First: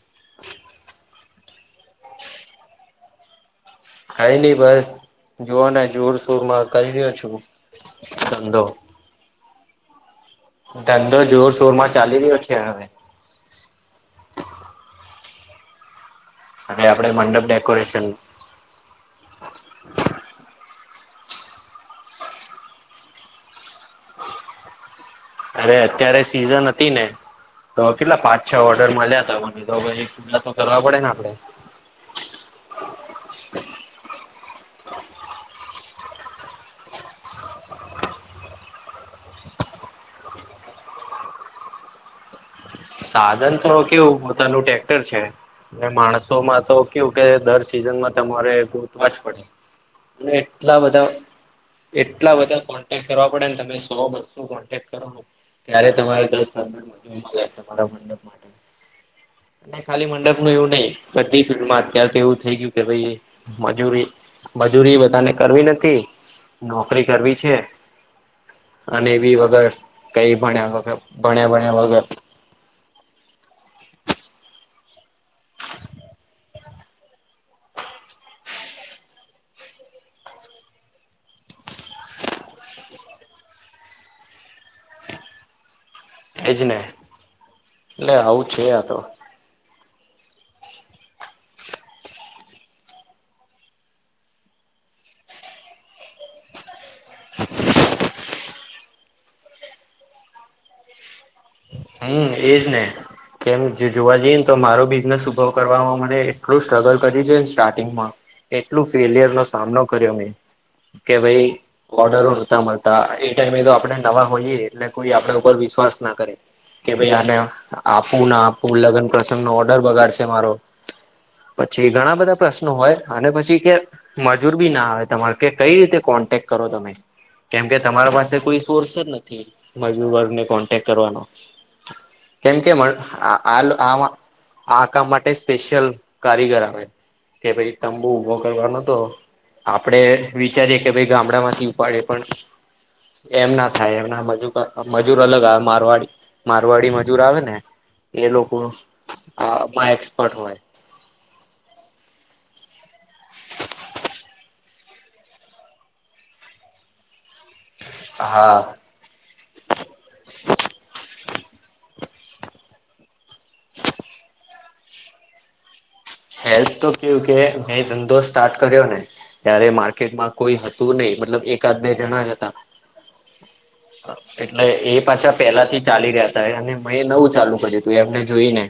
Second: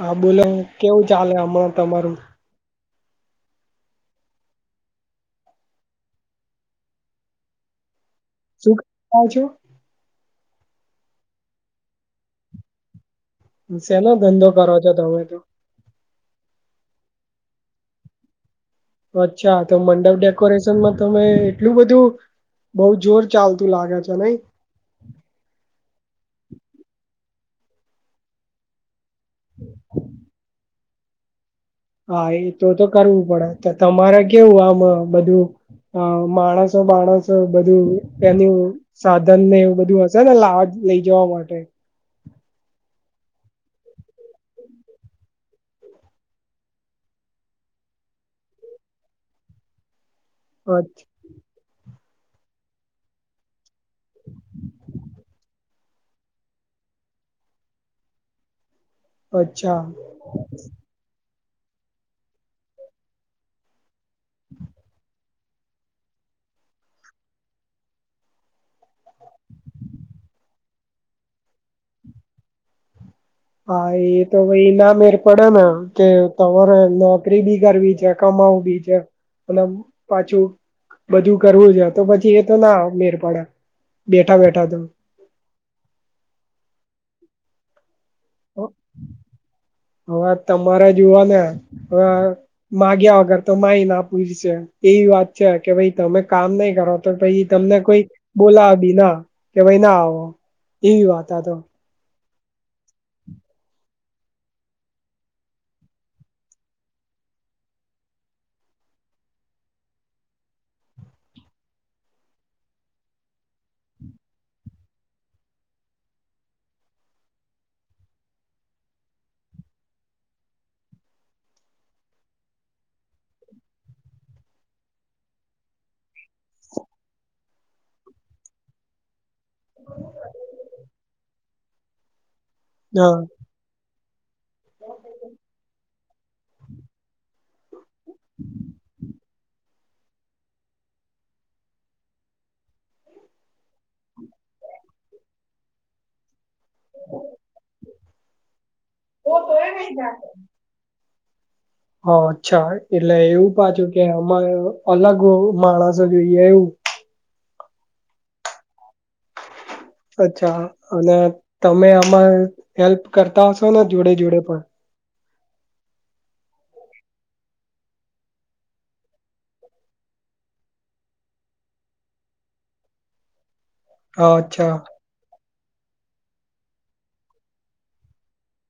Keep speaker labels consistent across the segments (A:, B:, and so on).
A: હા બોલો કેવું ચાલે હમણાં તમારું.
B: કઈ નઈ બસ જોઓને જોર શોર માં કરી રહ્યો છું. ધંધો.
A: શું કરતા છો
B: ધંધો જોરશોર માં ચાલી રહ્યો છે હવે.
A: શેનો ધંધો કરો છો તમે.
B: અને આપડે મંડપ ડેકોરેશન.
A: અચ્છા તો મંડપ ડેકોરેશનમાં તમે એટલું બધું. બઉ જોર ચાલતું લાગે છે નઈ.
B: અરે અત્યારે સિઝન હતી ને તો કેટલા પાંચ છ ઓર્ડર મળ્યા તો પછી વસુલ કરવા પડે ને આપડે.
A: હા એ તો તો કરવું પડે તમારે કેવું આમ બધું. અ માણસો બાણસો બધું એનું. સાધન ને એવું બધું હશે ને લાવા લઈ જવા માટે.
B: સાધન તો કેવું પોતાનું ટેક્ટર છે. માણસો માં તો કેવુ કે દર સિઝનમાં તમારે ગોતવા જ પડે. અને એટલા
A: અ
B: બધા એટલા બધા કોન્ટેક કરવા પડે ને તમે. [unintelligible] કોન્ટેક કર ત્યારે તમારે દસ પંદર મળે. ને
A: અચ્છા
B: ખાલી મંડપ નું એવું નહી. બધી ફિલ્ડમાં અત્યારે તો એવું થઈ ગયું કે ભાઈ મજૂરી. મજૂરી બધાને કરવી નથી નોકરી કરવી છે. અને બી વગર કઈ ભણ્યા વગ ભણ્યા ભણ્યા વગર.
A: હા એ તો ભ‌ઈ ના મેળ. પડે ને એમ કે તમારે નોકરી બી કરવી છે, કમાઉ બી છે. અને પાછું બધું કરવું છે તો પછી એ તો ના મેળ પડે. બેઠા બેઠા તમ
B: એજ ને એટલે આવું છે આ તો.
A: હવે તમારે જુવા ને હવે. માગ્યા વગર તો માય ના પૂરશે એવી વાત છે કે ભાઈ તમે કામ નહી કરો. તો પહીં તમને કોઈક બોલાવે બી ના, કે ભઈ ના આવો. એવી વાત આ તો.
B: હમ્મ એજ ને. [unintelligible] જોવા જઈએ ને તો મારો બિઝનેસ ઉભો કરવામાં મને એટલું સ્ટ્રગલ કર્યું છે ને સ્ટાર્ટિંગમાં. એટલું ફેલિયર નો સામનો કર્યો મેં કે ભઈ. ઓર્ડરો નોતા મળતા એ ટાઇમે તો આપડણે નવા હોઈયએ એટલે કોઈ આપે ઉપર વિશ્વાસ ના કરે. કે ભાઈ આને આપવું ના આપવું લગ્ન પ્રસંગ નો ઓર્ડર બગાડશે મારો. પછી ઘણા બધા પ્રશ્નો હોય અને પછી કે મજૂર બી ના આવે તમારે કે કઈ રીતે કોન્ટેક કરો તમે. કેમ કે તમારા પાસે કોઈ સોર્સ જ નથી. મજૂર વર્ગને કોન્ટેક્ટ કરવાનો. કેમ કે
A: હા
B: [unintelligible] આ કામ માટે સ્પેશિયલ કારીગર આવે. કે ભઈ તંબુ ઊભો કરવા નો હતો આપડે વિચારીએ કે ભઈ ગામડા માંથી ઉપાડીએ પણ એમ ના થાય, એમના મજૂર ક મજૂર અલગ આવે મારવાડી મારવાડી મજૂર આવે ને, એ લોકો આમાં એક્સપર્ટ હોય.
A: હા અચ્છા. એટલે એવું પાછું કે અમારે અલગ માણસો જોઈએ એવું.
B: હા.
A: અચ્છા. અને તમે આમાં હેલ્પ કરતા હશો ને જોડે-જોડે પણ?
B: હેલ્થ તો કેવું કે મેં ધંધો સ્ટાર્ટ કર્યો ને ત્યારે માર્કેટમાં કોઈ હતું નહીં મતલબ એકાદ બે જણા જ હતા.
A: હા
B: એટલે
A: અચ્છા
B: એ પાછા પહેલા થી ચાલી રહ્યા તા, અને મેં નવું ચાલુ કર્યું તું એમને જોઈ ને.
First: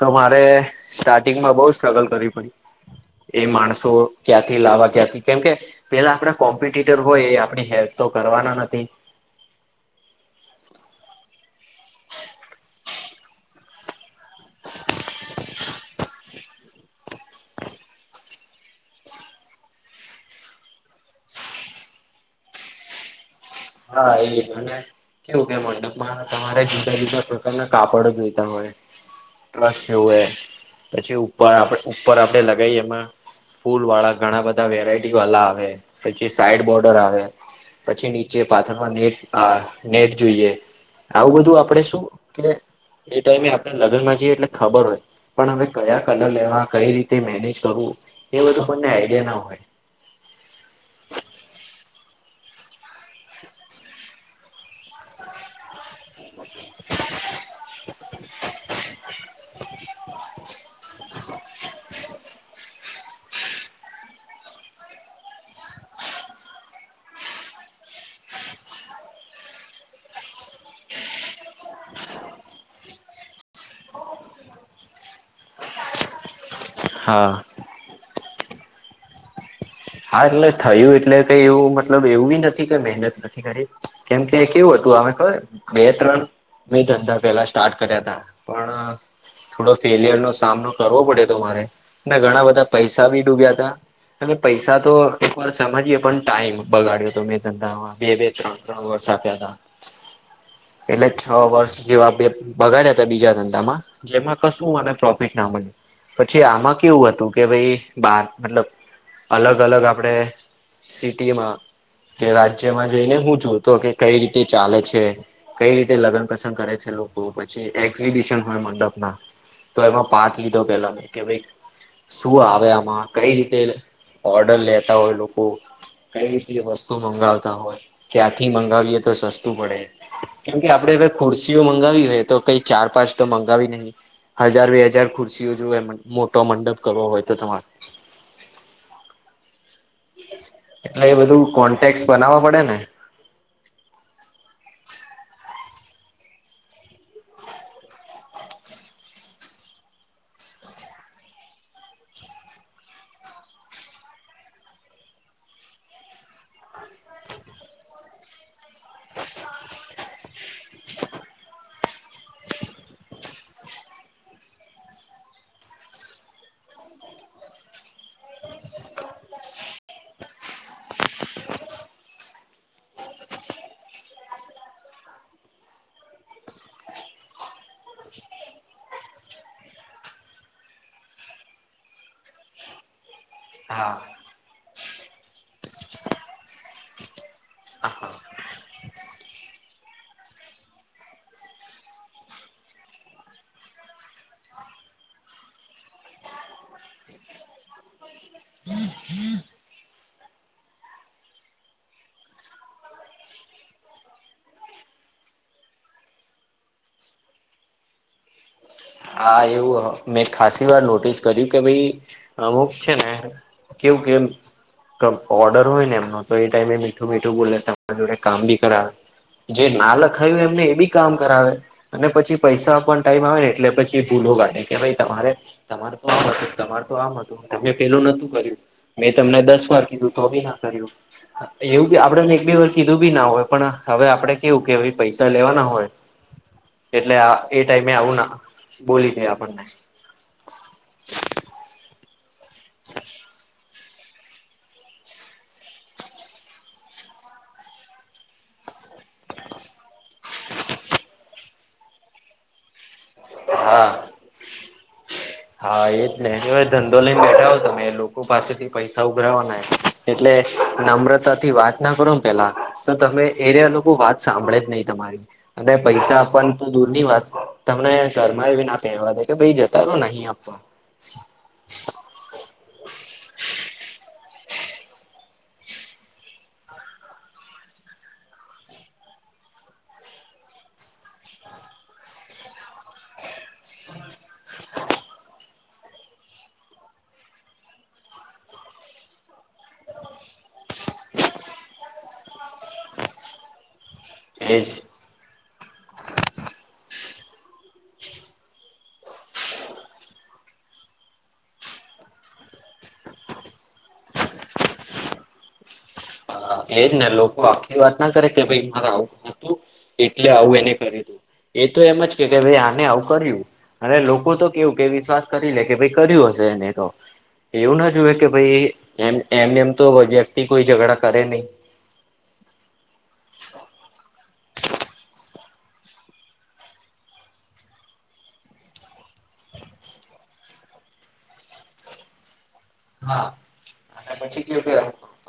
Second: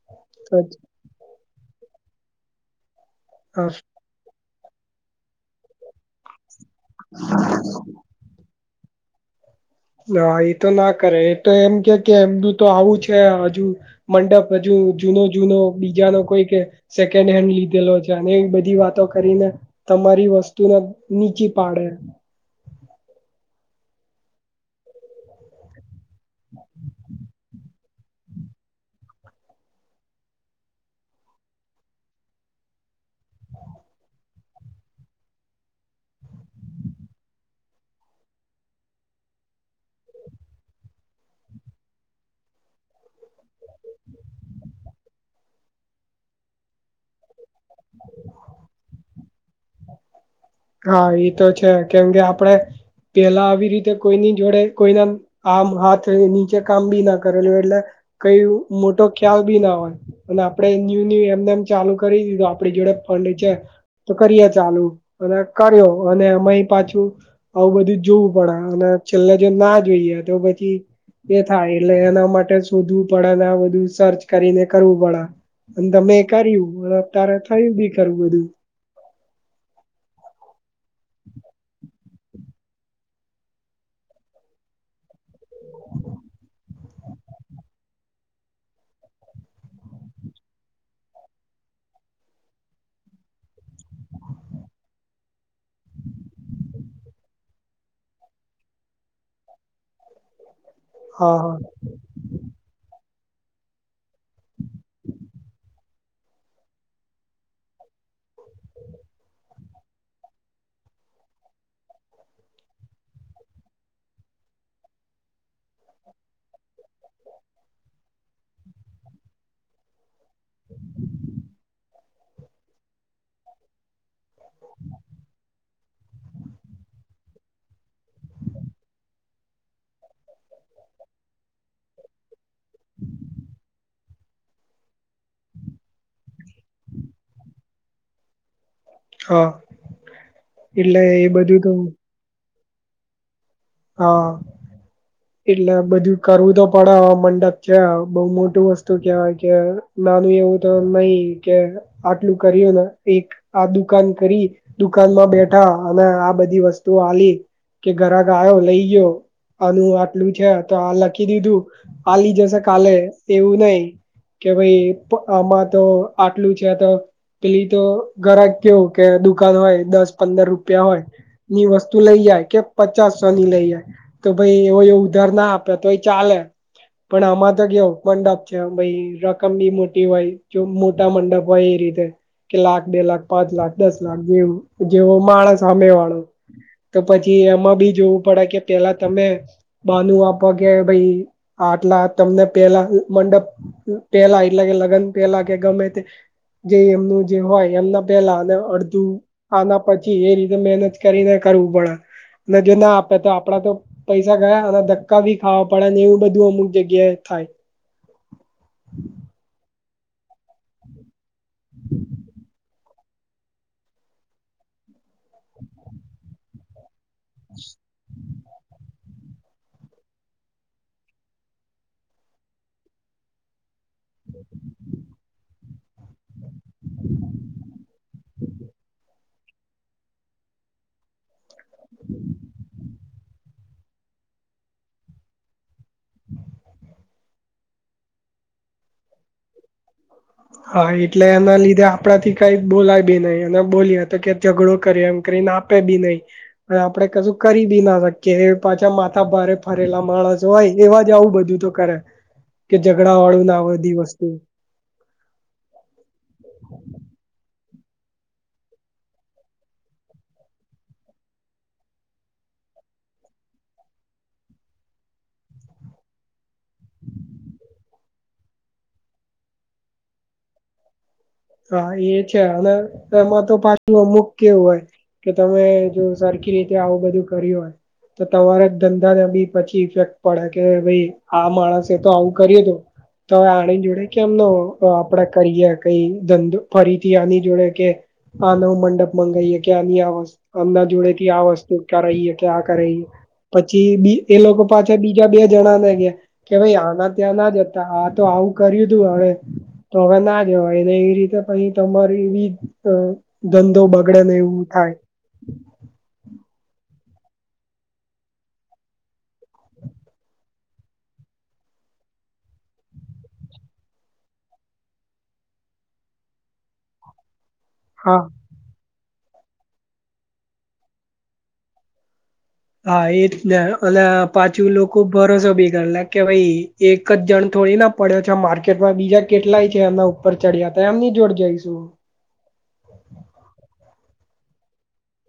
B: તો મારે
A: અચ્છા.
B: સ્ટાર્ટિંગમાં બહુ સ્ટ્રગલ કરવી પડી. એ માણસો ક્યાંથી લાવવા, ક્યાંથી, કેમકે પેલા આપણા કોમ્પિટટર હોય આપણી હેલ્પ તો કરવાના નથી.
A: ના એ તો ના કરે, એ તો એમ ક્યે કે એમનું તો આવું છે હજુ મંડપ હજુ જૂનો-જૂનો બીજાનો કોઈ કે સેકન્ડ હેન્ડ લીધેલો છે. અને એવી બધી વાતો કરીને તમારી વસ્તુ ના નીચી પાડે.
B: હા એ જ. અને કેવું કે મંડપમાં તમારે [inaudible] તમને કાપડ જોઈતા હોય, ટ્રસ્ટ જોવે. પછી ઉપર આપણે ઉપર આપડે લગાઈએ એમાં ફૂલ વાળા ઘણા બધા વેરાયટી વાલા આવે, પછી સાઈડ બોર્ડર આવે. પછી ની ચે પાથરવાની એક આ નેટ જોઈએ. આવું બધું આપણેે શું કે એ ટાઈમે આપણે લગ્ન માં જઈએ એટલે ખબર હોય, પણ હવે કયા કલર લેવા કઈ રીતે મેનેજ કરવું, એ બધું કોને આઈડિયા ના હોય.
A: હા, ઈતો છે કેમ કે આપડે પેલા આવી રીતે કોઈની જોડે કોઈના આમ હાથની કામ બી ના કરેલું હોય, એટલે કઈ મોટો ખ્યાલ ભી ના હોય. અને આપડે ન્યુ ન્યુ એમને એમ ચાલુ કરી દીધું આપડી જોડે ફંડ છે તો કરીએ ચાલુ અને કર્યો અને અમેએ પાછું. આવું બધુંજ જોવું પડે અને છેલ્લે જો ના જોઈએ તો પછી એ થાય એટલે એના માટે શોધવું પડે ને બધું સર્ચ કરીને કરવું પડે. અને તમે એ કર્યું એટલે
B: હા
A: અત્યારે થયું બી ખરું બધું.
B: હા, એટલે થયું એટલે કઈ એવું મતલબ એવું નથી કેઈ મહેનત નથી કરી. કેમ કે કેવું હતું અમે ખબર બે ત્રણ મેં ધંધા પેલા સ્ટાર્ટ કર્યાતા પણ થોડો ફેલિયરનો સામનો કરવો પડ્યો તો મારે ને ઘણા બધા પૈસા બી ડૂબ્યાતા. પૈસા તો એક વાર સમજીએે પણ ટાઈમ બગાડ્યો તો મેં ધંધામાં બે બે ત્રણ ત્રણ વર્ષ આપ્યાતા એટલે છ
A: હા હા
B: વર્ષ જેવા બે બગાડ્યા હતા બીજા ધંધામાં જેમાં કશું મને પ્રોફિટ ના મળ્યું પછી આમાં કેવું હતું કે ભાઈ બાર મતલબ. અલગ અલગ આપડે સિટીમા તે રાજ્યમાં જઈને હું જોતો કે કઈ રીતે ચાલે છે. કઈ રીતે લગ્ન પસંગ કરે છે લોકો પછી એક્ઝિબિશન હોય મંડપના તો એમાં પાર્ટ લીધો પેલા મે કે ભાઈ શું આવે આમાં કઈ રીતે ઓર્ડર લેતા હોય લોકો. કઈ રીતે વસ્તુ મંગાવતા હોય ક્યાંથી મંગાવીએ તો સસ્તું પડે. કેમ કે આપડે હર ખુરશીઓ મંગાવી હોય તો કઈ ચાર પાંચ તો મંગાવી નહી. હજાર બે હજાર ખુરશીઓ જો એ મોટો મંડપ કરવો હોય તો તમારે
A: હા એટલે એ બધું તો
B: બનાવવા પડે ને
A: હા. એટલે બધું કરવું તો પડે મંડપ છે બઉુ મોટું વસ્તુ કેવાય ક નાનું એવું તો નઈ કે આટલું કર્યું ને એક આ દુકાન કરી દુકાનમાં બેઠા અને આ બધી વસ્તુઓ આલી કે ઘરા ગો લઈ ગયો. આનું આટલું છે તો આ લખી દીધું આલી જશે કાલે એવું નઈ. કે ભાઈ આમાં તો આટલું છે તો. પેલી તો ઘરા કેવું કે દુકાન હોય દસ પંદર રૂપિયા હોય. ની વસ્તુ લઈ જાય કે પ. પચાસસો ની લઈ જાય તો ભાઈ એ ઉધાર ના આપે તો એ ચાલે. પણ આમાં તો કે ઓપડપ છે ભાઈ રકમ બી મોટી હોય જો મોટા મંડપ હોય એ રીતે કે લાખ બે લાખ પાંચ લાખ દસ
B: હા
A: લાખ જે જેવો માણસ સામે વાળો તો પછી એમાં બી. જોવું પડે કે પેલા તમે બાનુંુ આપવા કે ભાઈ આટલા તમને પેલા મંડપ પેલા એટલે કે લગ્ન પેલા કે ગમે તે જે એમનું જે હોય એમના પહેલા અડધું આના પછી એ રીતે મહેનત કરીને કરવું પડે જે ના આપે તો આપડા તો પૈસા ગયા અને ધક્કા ભી ખાવા પડે ને એવું બધું અમુક જગ્યાએ થાય.
B: હા એવું મેં ખાસી વાર નોટિસ કર્યું કે ભાઈ અમુક છેને. કેવું કેમ ઓર્ડર હોય ને એમનો તો એ ટાઈમે મીઠું મીઠું બોલે તમારા જોડે કામ બી કરાવે જે ના લખાય હો એમને એ બી કામ કરાવે અને પછી પૈસા પણ ટાઈમ આવે ને એટલે પછી. એ ભૂલો કાઢે કે ભાઈ તમારે તમાર તો આમ હતું તમાર તો આમ હતું તમે પેલું નતું કર્યું. મેં તમને દસ વાર કીધું તોભી ના કર્યું. એવું બી આપડેને એક બે વાર કીધું બી ના હોય પણ હવે આપડે કેવું કે પૈસા લેવાના હોય. એટલે એ ટાઈમે આવું ના બોલી દે આપણને
A: હા એટલે એના લીધે આપણા થી કઈ બોલાય બી નહી અને બોલીએ તો કે ઝઘડો કરી એમ કરીને. પે બી નહી. આપડણે કશું કરી બી ના શકીએ પાછા માથા ભારે ફરેલા માણસ હોય એવા જ આવું બધુ દૂ તોતો કરે કે જઝડા વાળ ના આ
B: હા
A: આવડધી વસ્તુ
B: હા એ જ નને ભ ધંધો લઈને બેઠા જા તમે લોકો પાસેથી પૈસા ઉભરાવાના એટલે નમ્રતા થી વાત ના કરો પેલા. તો તમે એને અ લોકો વાત સાંભળે જ નહી તમારી અને પૈસા આપવાની ત દૂરની વાત તમને ઘરમાં એ એવી ના તેડવા દે તો ભઈ જતા રો નહી આપવા.
A: હા એ છે અને એમાં તો પાછું અમુક કેવું હોય કે તમે જો સરખી રીતે આવું બધું કર્યું હોય. તો તમારા ધંધા બી પછી ઇફેક્ટ પડે કે ભાઈ આ માણસે તો આવું કરીએ તો. તો હવે આની જોડે કે એમનો આપડા કરયર કઈ ધંધો ફરીથી આની જોડે કે આ નવું મંડપ મગાવાઈે કે્યા આ નની આવ. અમના જોડે થી આ વસ્તુહીએ કે આ કરાઈ પછી બી એ લોકો
B: એજ
A: પાસે બ ગ બે જણા ને ગયા કે ભાઈ આના ત્યાં ના જતા આ તો આવું કર્યું તું હવે તો હવે ના જવાય ઈ રયો ઈ ઈ રીતે પહિ તમારી એવી અ ધંધો બગડેને એવું થાય.
B: હા એજ ને લોકો આખી વાત ના કરે કે ભાઈ મારે આવું હતું એટલે આવું એને કર્યું તું. એ તો એમજ કે કે ભાઈ આને આવું કર્યું. અને લોકો તો કેવું કે વિશ્વાસ કરી લે કે ભાઈ કર્યું હશે એને તો. એવું ન જુવે
A: હા.
B: કે ભઈ એમ એમને એમ તો વ્યક્તિ કોઈ ઝઘડા કરે નહી.
A: હા એજ ને અલા પાછું લોકો ભરોસો બી કરલે કે ભઈ એક જ જણ થોડી ના પડ્યો છે માર્કેટમાં બીજા કેટલાય છે એમના ઉપર ચડિયાતા એમની જોડ જઈશું.
B: હા અને પછી કેવું કે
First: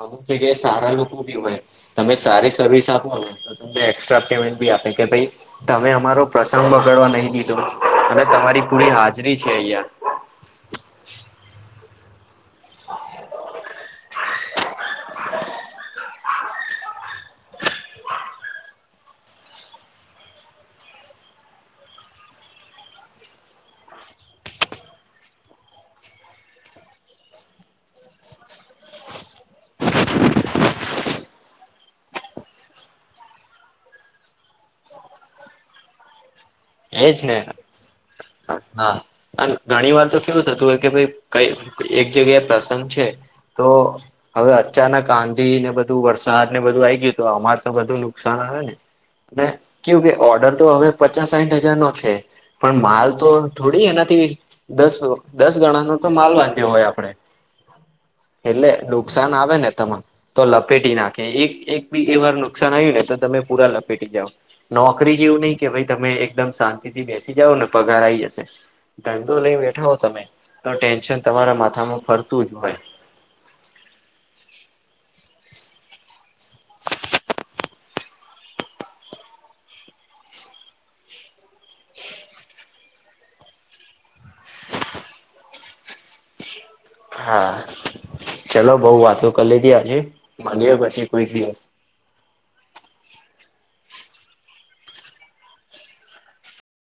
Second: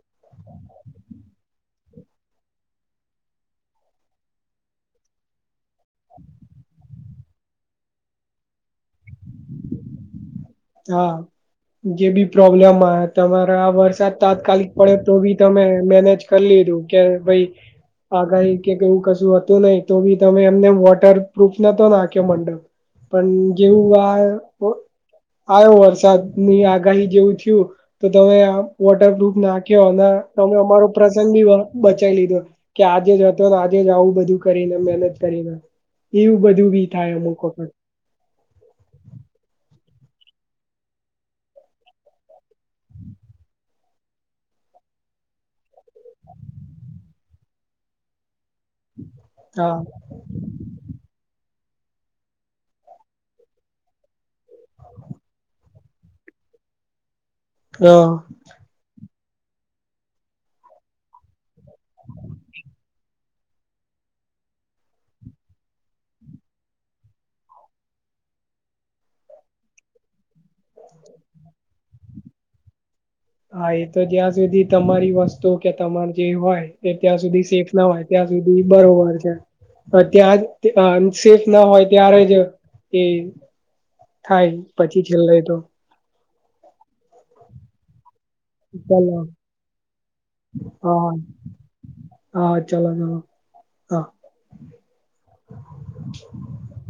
B: અમુક જગ્યાએ સારા લોકો ભી હોય તમે સારી સર્વિસ આપો ને તો તમને એક્સ્ટ્રા પેમેન્ટ ભી આપે કે ભઈ તમે અમારો પ્રસંગ બગાડવા નહી દીધો અને તમારી પૂરી હાજરી છે અહિયાં.
A: હા જે બી પ્રોબ્લેમ આ તમારા આ વરસાદ તાત્કાલિક પડે તો બી તમે મેનેજ કર લીધું કે ભઈ આગાહી કે કઈ એવું કશું હતું નહીં તો બી તમે એમને વોટર પ્રુફ નતો નાખ્યો મંડપ પન જેવું વા આયો વરસાદ ની આગાહી જેવું થયું. તો તમે આ વોટરપ્રુફ નાખ્યો અને તમે અમારો પ્રસંગ બી બચાઈ લીધો. કે આજે જ હતો ને આજે જ આવું બધું કરીને મહેનત કરીને. એવું બધું બી થાય
B: એજ
A: અમુક
B: ને
A: વખત.
B: હા અને ઘણીવાર તો કેવું થતું હોય કે ભઈ કઈ એક જગ્યાએ પ્રસંગ છે તો હવે અચાનક આંધીને બધું વરસાદને બધું આઈ ગયું તો અમાર તો બધું નુકસાન આવેને? ને
A: હા
B: કેવું કે ઓર્ડર તો હવે પચા સાઈઠ હજારનો છે પણ માલ તો થોડી એનાથી દસ દસ ગણાનો તો માલ બાંધ્યો હોય આપડે.
A: હહ
B: એટલે નુકસાન આવે ને તમાર. તો લપેટી નાખે એક એક બી એ વાર નુકસાન આયું ને તો તમે પુરા લપેટી જાવ. નોકરી જેવું નહી કે ભાઈ તમે એકદમ શાંતિથી બેસી જાઓ ને પગાર આઈ જશે. ધંધો લઈ બેઠા હો તમે તો ટેન્શન તમારા માથામાં ફરતું જ હોય.
A: હા એ તો જ્યાં સુધી તમારી વસ્તુ કે તમાર જે હોય એ ત્યાં સુધી સેફ ન હોય ત્યાં સુધી બરોબર છે. હવે ત્યાં જ તે અનસેફ ન હોય ત્યારે જ એ થાય પછી છેલ્લે તો.
B: હા ચલો બઉ
A: ચાલો
B: વાતો કર લીધી આજે મલીએ પછી
A: હા
B: કોઈક દિવસ.
A: હા ચલો ચલો. હા